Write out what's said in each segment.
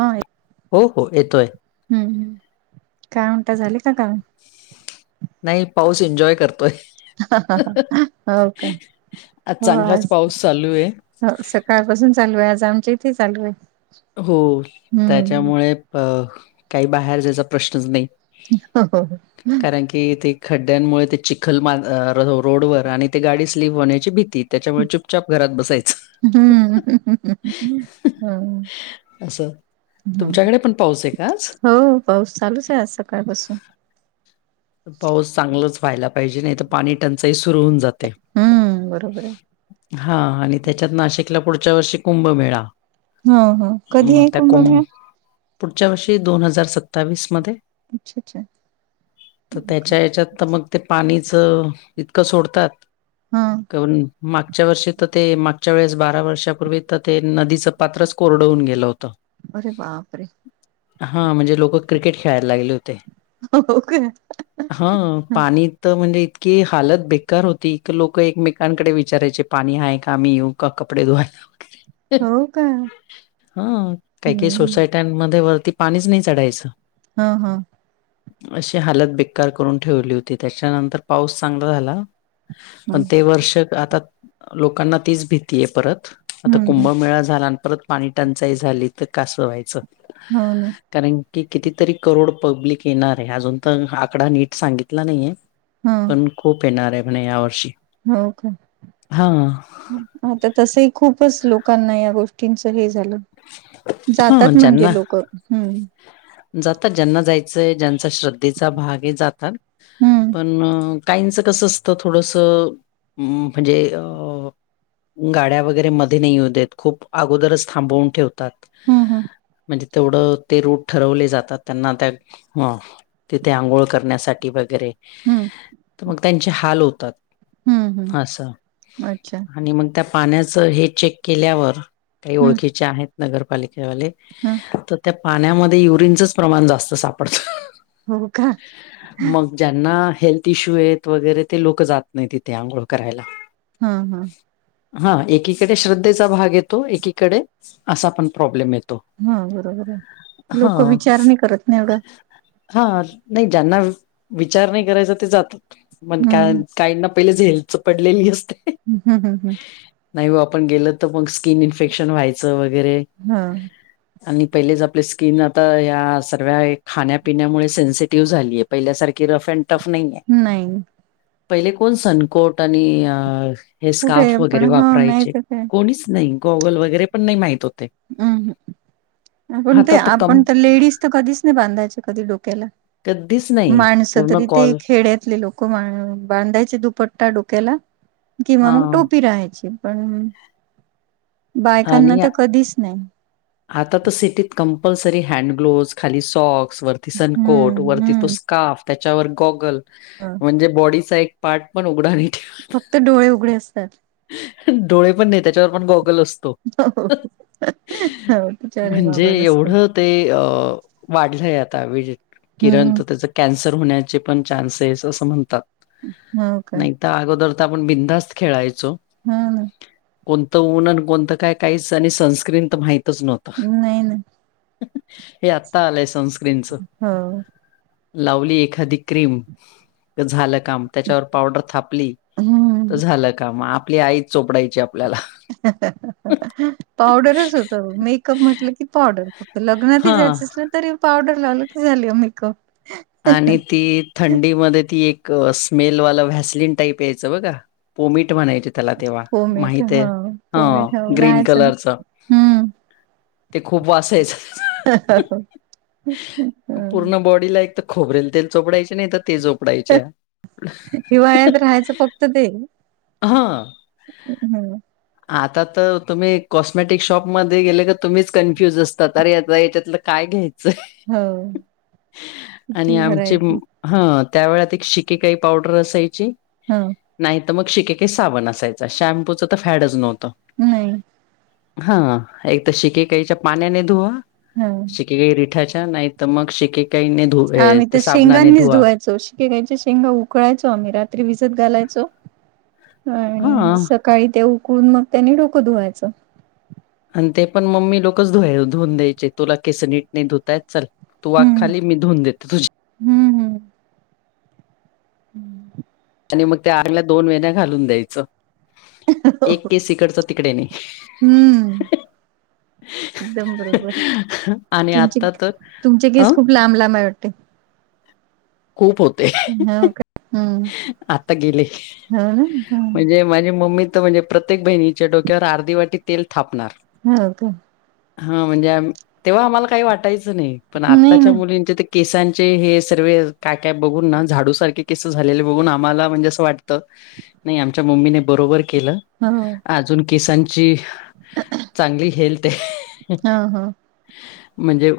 हा ये. हो हो येतोय. हम् हम्, काय म्हणता झाली का काम. नाही पाऊस इन्जॉय करतोय. हो का? आज चांगलाच पाऊस चालू आहे. हो सकाळपासून चालू आहे आज आमच्या इथेही चालू आहे. हो हम्म त्याच्यामुळे अ काही बाहेर जायचा प्रश्नच नाही. हो हो. कि ते खड्ड्यांमुळे ते चिखल मार रोड वर आणि ते गाडी स्लीप होण्याची भीती. त्याच्यामुळे चुपचाप घरात बसायच. हम्म ह-ह. असं. तुमच्याकडे पण पाऊस आहे का आज? हो पाऊस चालूच आहे आज सकाळपासून पाऊस चांगलाच व्हायला पाहिजे नाही तर पाणी टंचाई सुरू होऊन जाते. हम्म बरोबर आहे. हा आणि त्याच्यात नाशिकला पुढच्या वर्षी कुंभमेळा हो हो कधी मग आहे त्या कुं कुंभमेळा? पुढच्या वर्षी दोन हजार सत्तावीस मध्ये अच्छा अच्छा तर हो का? त्याच्या याच्यात तर मग ते पाणीचं इतकं सोडतात हा [unintelligible] मागच्या वर्षी तर ते मागच्या वेळेस बारा वर्षापूर्वी तर ते नदीचं पात्रच कोरड होऊन गेलं होतं अरे बापरे! त हा म्हणजे लोक क्रिकेट खेळायला लागले होते हो हो का हा पाणी तर म्हणजे इतकी हालत बेक्कार होती की लोक एकमेकांकडे विचारायचे. पाणी आहे का आम्ही येऊ का कपडे धूवायला वैगेरे हो का? हा काही काही हम्म. सोसायट्यांमध्ये वरती पाणीच नाही चढायचं. ह- ह- अशी हालत बेक्कार करून ठेवली होती त्याच्यानंतर पाऊस चांगला झाला हा पण ते वर्ष आता लोकांना तीच भीती आहे परत आता हम्म हम्म कुंभमेळा झाला अन् परत पाणी टंचाई झाली तर कसं व्हायचं हो ना कारण की कितीतरी करोड पब्लिक येणार आहे अजून तर आकडा नीट सांगितला नाहीये. हम पण खूप येणार आहे म्हणे या वर्षी हो का हा आता तसही खूपच लोकांना या गोष्टी च हे झालं हा जातात ज्यांना म्हणजे लोक हम् जातात ज्यांना जायचंय ज्यांचा श्रद्धेचा भाग हे जातात हम्म पण. काहींचं कसं असतं थोडस म्हणजे अ गाड्या वगैरे मध्ये नाही येऊ देत खूप अगोदरच थांबवून ठेवत तात हम्म हम्म म्हणजे तेवढं ते रू ठरवले जातात त्यांना त्या तिथे आंघोळ करण्यासाठी वगैरे हम्म तर मग त्यांचे हाल होतात हम्म हम्म असं अच्छा आणि मग त्या पाण्याच हे चेक केल्यावर काही हम्म ओळखीचे आहेत नगर पालिकेवाले ह तर त्या पाण्यामध्ये युरिनचंच प्रमाण जास्त सापडतं हो का ह मग ज्यांना हेल्थ इश्यू आहेत वगैरे ते लोक जात नाही तिथे आंघोळ करायला [inaudible] हा -हा हा एकीकडे श्रद्धेचा भाग येतो एकीकडे असा पण प्रॉब्लेम येतो हा बरोबर आहे ह लोक विचार नाही करत ना एवढं हा नाही ज्यांना विचार नाही करायचा ते जातात [unintelligible] का हम्म काहीना पहिले [unintelligible] झेलचं पडलेली असते ह- हं -हं -हं नाही हो आपण गेल तर मग स्किन इन्फेक्शन व्हायचं वगैरे हा आणि पहिलेच आपले स्किन आता या सर्व्या खाण्यापिण्यामुळे सेन्सिटिव्ह झाली ये पहिल्यासारखी रफ अँड टफ [inaudible] नाहीये आहे नाही पहिले कोण सनकोट आणि अ हे कुठे स्कार्फ पण वगैरे हो नाही वापरायचे तर काय कोणीच नाही गॉगल वगैरे पण नाही माहित होते. हम् आपण ते आता कं आपण तर लेडीज तर कधीच नाही बांधायच कधी डोक्याला. कधीच नाही. माणसं पूर्ण तरी ते कॉल खेड्यातले लोक बांधायचे दुपट्टा डोक्याला किंवा मग हां. टोपी राहायची पण बायकांना तर आनिया कधीच नाही [inaudible] आता तर सिटीत कंपल्सरी हॅन्ड ग्लोज खाली सॉक्स वरती सनकोट हम्म वरती तो स्काफ त्यांच्यावर गॉगल ह [unintelligible] म्हणजे बॉडीचा एक पार्ट पण उघडा नाही ठेवत. ते डोळे उघडे असतात [inaudible] डोळे पण नाही त्यांच्यावर पण गॉगल असतो. हो हो [inaudible] तिच्यावर एक म्हणजे मोबाईल असतो. एवढं ते वाढलंय आता विज [inaudible] किरण हम्म तर त्याचं कॅन्सर होण्याचे पण चान्सेस असं म्हणतात हा काय त्या अगोदर तर आपण बिंदास्त खेळायचो हा कोणतं ऊन आणि कोणतं काय काहीच आणि सनस्क्रीम तर माहितच नव्हतं नाही ना [inaudible] हे आता आलंय सनस्क्रीमच हो लावली एखादी क्रीम तर झालं काम त्यांच्यावर पावडर थापली तर हम्म झालं काम आपली आई चोपडायची आपल्याला [inaudible] पावडरच होत मेकअप म्हटलं की पावडर लग्नातही हां. जायचं असलं तरी पावडर लावलं की, झाली मेकअप आणि ती थंडीमध्ये ती एक स्मेलवाला व्हॅसलिन टाईप यायचं बघा पोमीट म्हणायचं त्याला तेव्हा पोमीट माहित आहे हा ह पोमीट हो ग्रीन राहायचं कलरच हम्म ते खूप वास यायचा [inaudible] [inaudible] हम् तिला एक तर खोबरेल तेल चोपडायची नाही तर ती [unintelligible] झोपडाचे हिवाळ्यात राहायचं फक्त ते हा [inaudible] आता तर तुम्ही कॉस्मॅटिक शॉपमध्ये गेले तर तुम्हीच कन्फ्युज असतात अरे आता याच्यातलं काय घ्यायचं हो [inaudible] आणि किती आमचे व्हरायटी हा त्या वेळात एक शिककाई पावडर असायची हा नाहीत मग शिकेकाई सावण असायचा शॅम्पूच तर फॅडच नव्हतं नाही हा एक तर शिकेकाईच्या पाण्याने धुवा हा शिकेकाई रिठाच्या नाही तर मग शिकेकाई आम्ही तर शेंगांनीच धुवायचो शेंगांच्या शेंगा उकळायचो आम्ही रात्री भिजत घालायचो हा. आणि काही ते उकळून मग त्यानी डोकं धुवायचं आणि ते पण मम्मी लोकच धु धुवून द्यायचे तुला केसनीट नाही धुतायत चल तू वाक हम्म खाली मी धुवुन देते तुझी हम्म हम्म हम् आणि मग त्या आडव्या दोन वेन्या घालून द्यायचं एक केस इकडचं तिकडे नाही हम्म एकदम बरोबर आणि तुमचे आता तर तुमचे अ केस खूप लांब लांब आहे वाटत ते खूप होते आता गेले हो ना म्हणजे माझे मम्मी तर म्हणजे प्रत्येक बहिणीच्या डोक्यावर अर्धी वाटी तेल थापणार हो का हा म्हणजे, आमी तेव्हा आम्हाला काही वाटायचं नाही, पण नाही आताच्या ना मुलींचे ते केसांचे हे सर्वे काय काय बघून ना, झाडूसारखे केसं झालेले बघून आम्हाला म्हणजे असं वाटतं नाही आमच्या मम्मीने बरोबर केलं. हो अजून केसांची, चांगली हेल्थ आहे. हो हो म्हणजे,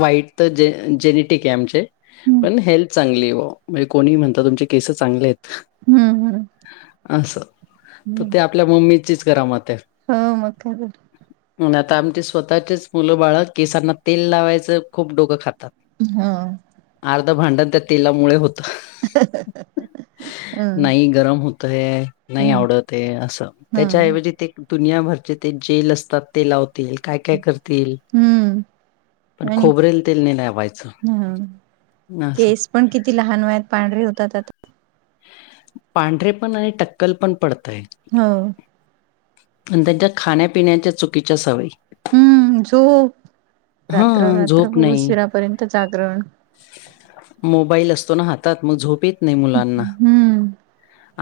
वाईट तर जे जेनेटिक आहे आमचे. हम्म पण हेल्थ चांगली ब वा, म्हणजे कोणीही म्हणतं तुमचे केसं चांगले आहेत. हम्म हम्म असं तर ते आपल्या मम्मीचीच करामत आहे. हो मग काय तर. मग आता आमचे स्वतःचेच मुलं बाळं केसांना तेल लावायचं, खूप डोकं खातात. हा अर्ध भांडण त्या तेलामुळे होतं, हम्म नाही गरम होत तय नाही हम्म आवडतय, असं हम्म त्याच्याऐवजी ते दुनियाभरचे ते जेल असतात ते लावतील. काय काय करतील, हम्म पण खोबरेल तेल नाही लावायचं. हा, असं. केस पण किती लहान वयात पांढरे होतात आता. पांढरे पण आणि टक्कल पण पडतंय. हो आणि त्यांच्या खाण्यापिण्याच्या चुकीच्या सवयी. हम्म झोप, हा रात्र झोप रात्रभर नाही उशिरापर्यंत जागरण. मोबाईल असतो ना हातात, मग झोप येत नाही मुलांना. हम्म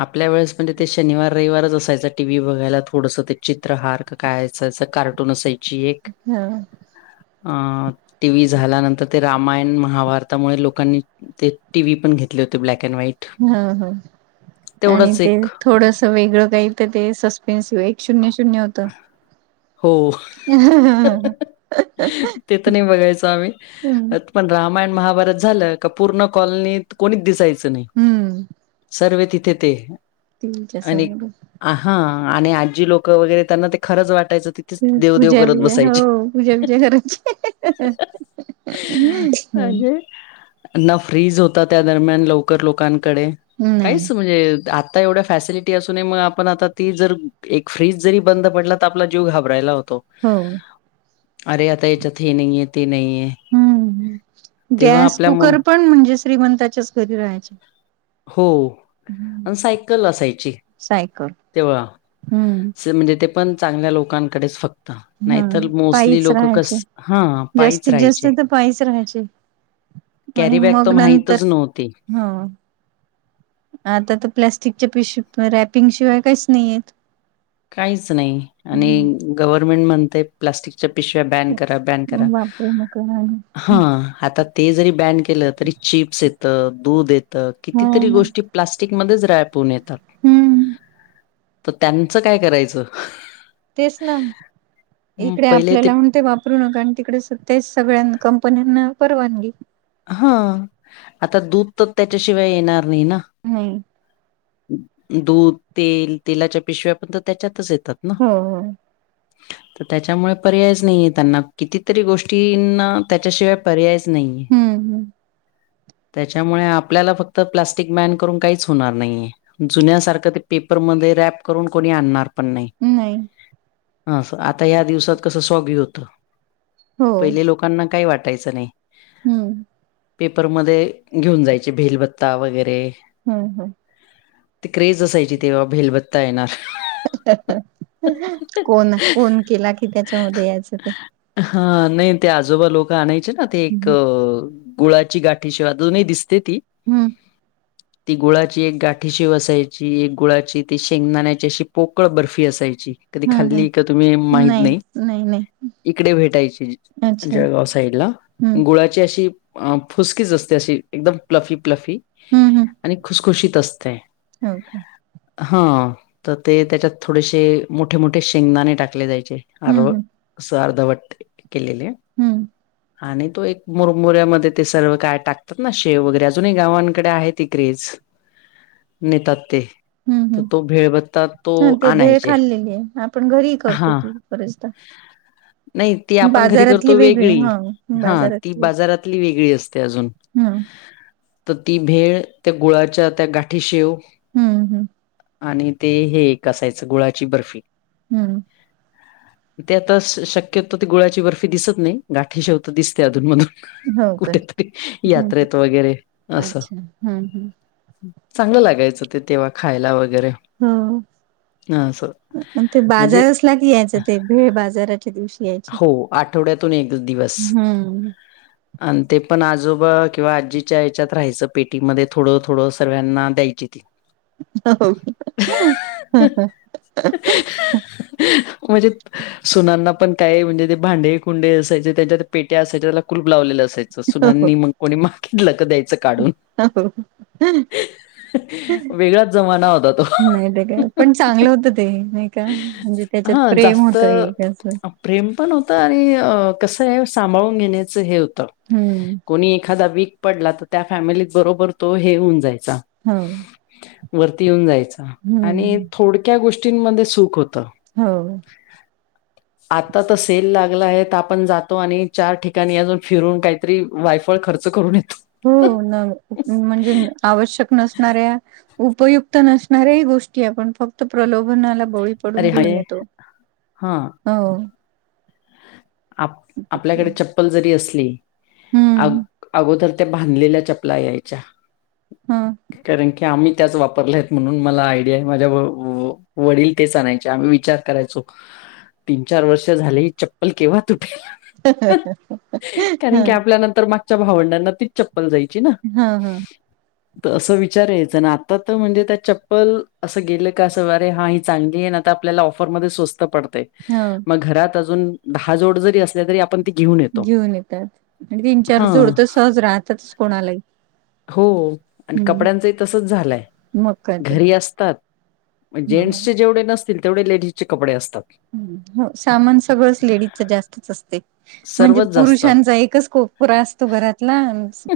आपल्या वेळेस म्हणजे ते शनिवार रविवारच असायचा टी व्ही बघायला, थोडसं ते चित्रहार का काय असायचं कार्टून अस ची एक, हो अ टी व्ही झाल्यानंतर ते रामायण, महा भारतामुळे लोकांनी ते टीव्ही पण घेतले होते ब्लॅक अँड व्हाईट. ह ह, आणि तेवढंच ते एक थोडसं वेगळं काही तर ते सस् पेन्स एक शून्य शून्य होतं. हो, ते तर नाही बघायचो आम्ही. हम्म पण रामायण महाभारत झालं, का पूर्ण कॉलनीत कोणीच दिसायच च नाय, हम्म सर्वे तिथे ते. तुमच्यासमोरून आ हा आणि आजी लोकं वगैरे त्यांना ते खरंच वाटायचं ति पूजा बिजा, हो पूजा बिजा करायची हम्म न फ्रीज होता त्या दरम्यान लवकर लोकांकडे, नाही काहीच म्हणजे आ ता एवढ्या फॅसिलिटी असूनही मग आपण आता ती जर, एक फ्रीज जरी बंद पडला तर आ पला जीव घाबरायला होतो. हो अरे आता याच्यात हे नाहीय ते नाहीए. हम्म. गॅस, म कुकर पण म्हणजे श्रीमंताच्याच घरी राहायचे. हो अन सायकल असायची, सायकल तेव्हा हम्म स म्हणजे ते पण चांगल्या लोकांकडेच फक् हा नाहीतर मोस्टली पायीच लोकं कस राहायचे हा पायीच जास्तीत जास्त राहायचे. तर पायीच राहायचे कॅरीबॅग त माहितच नव्हती. हा. आता तर प्लॅस्टिकच्या पिश रॅपिंग शिवाय काहीच नाहीएत. काहीच नाही आणि गव्हर्नमेंट म्हणते प्लास्टिक च्या पिशिव्या बॅन करा बॅन करा. वापरू नका हा, आणि आता ते जरी बॅन केलं तरी चिप्स येतं, दूध येत. हो कितीतरी ना गोष्टी प्लास्टिकमध्येच रॅप होऊन येतात हम्म तर त्यां त्यांचं काय करायचं. तेच ना मग इकडे पहिले आपल्याला ते वापर रु नका आणि तिकडे ते सगळ्यां कंपन्यांना परवानगी. हा आता दूध तर त्याच्याशिवाय येणार नाही ना. नाही दूध, तेल तेलाच्या पिशव्या पण तर त्याच्यातच येतात. ना. हो हो. तर त्याच्यामुळे पर्यायच नाहीय त्यांना कितीतरी गोष्टींना त्याच्याशिवाय पर्याय नाही आहे हम्म हम्म त्याच्यामुळे आपल्याला फक्त प्लास्टिक बॅन करून काहीच होणार नाहीये. जुन्यासारखं ते पेपरमध्ये रॅप करून कोणी आणणार पण नाही. नाही ह आता या दिवसात कस स्वागी होत. हो पहिले लोक लोकांना काही वाटायचं नाही. हम्म पेपरमध्ये घेऊन जायचे भेलभत्ता वगैरे. हम्म हम्. ती क्रेज असायची तेव्हा भेलबत्ता येणार. कोण कोण केला कि त्याच्यामध्ये यायचं ते. हा नाही ते आजोबा लोक आणायचे ना ते एक हम्म गुळाची गाठ ठीशी अजूनही दिसते ती. हम्म. ती गुळाची एक गाठी शेव असायची एक गुळाची ती शेंगदाण्याची अशी पोकळ बर्फी असायची. कधी हम्म खाल्ली का तुम्ही माहीत नाही. इकडे भेटायची अच्छा. जळगाव साईड ला हं, गुळा म्हणजे अशी फुसकीच असते अशी एकदम प्लफी प्लफी हं, हं. आणि खुस खुशीत असते. हो का. हा तर ते त्याच्यात थोडेसे मोठे मोठे शेंगदाणे टाकले जायचे. हं, अर्व हं, स अर्धवट केलेले. हं, आणि तो एक मुरमुऱ्यामध्ये ते सर्व काय टाकतात ना शेव वगैरे अजूनही गावांकडे आहे ती क्रेज. नेतात ते. हं, तर हं. तो भेळभत्ता तो हं, ते भेळ आणायचे खाल्लेली आहे. आपण घरीही हा. करतो ती बरेचदा. नाही ती आपण घरी बाजारातली करतो वेगळी हं, हा ती बाजारातली वेगळी असते अजून. हम्म तर ती भेळ त्या गुळाच्या त्या गाठी शेव हम्म हम्म आणि ते हे कायचं गुळाची बर्फी हम्म ते आता शक्यतो ते गुळा्याची बर्फी दिसत नाही गाठी शेवत दिसते अधून मधून हो का? कुठेतरी यात्रेत वगैरे असं हम्म हम्. चांगलं लागायचं ते तेव्हा खायला वगैरे हम. ह सर ते बाजार असला की यायचं ते भेळ बाजाराच्या दिवशी याय हो आठवड्यातून एक दिवस हं. आणि ते पण आजोबा किंवा आजीच्या याच्यात राहायचं पेटीमध्ये थोडं थोडं सगळयांना द्यायची ती [unintelligible] [unintelligible] म्हणजे सुनांना पण काय म्हणजे ते भांडे कुंडे असायचे त्याज्यात पेट्या असायच्या त्याला कुलुप लावलेलं असायचं हो. सुनांनी मग कोणी मागितलं क द्यायचं काढून [unintelligible] वेगळाच जमाना होता तो नाय त काय पण चांगलं होतं ते नाय का म्हणजे त्याच्यात हा प्रेम जास्त होतं एक असं प्रेम पण होतं आणि कसंय सांभाळून घेण्याचं हे होतं. हूं कोणी एखादा वीक पडला तर त्या फॅमिलीत बरोबर तो हे होऊन जायचा. हा वरती येऊन जायचा आणि हम्म थोडक्या गोष्टींमध्ये सुख होतं. हो. [inaudible] आता त सेल लागला त आपण जातो आणि चार ठिकाणी अजून फिरून काय तरी वायफळ खर्च करून येतो. हो न म्हणजे आवश्यक नसणाऱ्या उपयुक्त नसणाऱ्याही गोष्टी आपण फक्त प्रलोभनाला बळी पडून अरे घेऊन हाय येतो हा हो. आप आपल्याकडे चप्पल जरी असली अग हम्म अगोदर त्या बांधलेल्या चपला यायच्या ह कारण की आम्ही त्याच वापरल्यात म्हणून मला आयडिया माझ्या व वो वडील तेचं आणायचे आम्ही विचार करायचो तीन चार वर्ष झाली ही चप्पल केव्हा तुटेल. हा त्यानंतर मागच्या भावंडांना तीचं चप्पल जायची ना ह असं विचार यांयचा आणि आता त म्हणजे त्या चप्पल असं गेलं का असं अरे हा ही चांगलीये ना त आपल्याला ऑफर मध्ये स्वस्त पडते. हो. मग घरात अजून दहा जोड जरी असले तरी आपण ती येतो. घेऊन येतात आणि तीन चार जोड हां, तर सहज राहतातच कोणालाही हो आणि हम्म कपड्यांचही तसच झालंय मग काय तर घरी असतात. म जेंड्स हो चे जेवढे नसतील तेवढे लेडीजचे कपडे असतात. हो सामान सगळंच लेडीजच जास्तच असतय म्हणजे सर्वच जास्त. पुरुषांचा एकच कोप परा असतो घरातला अनं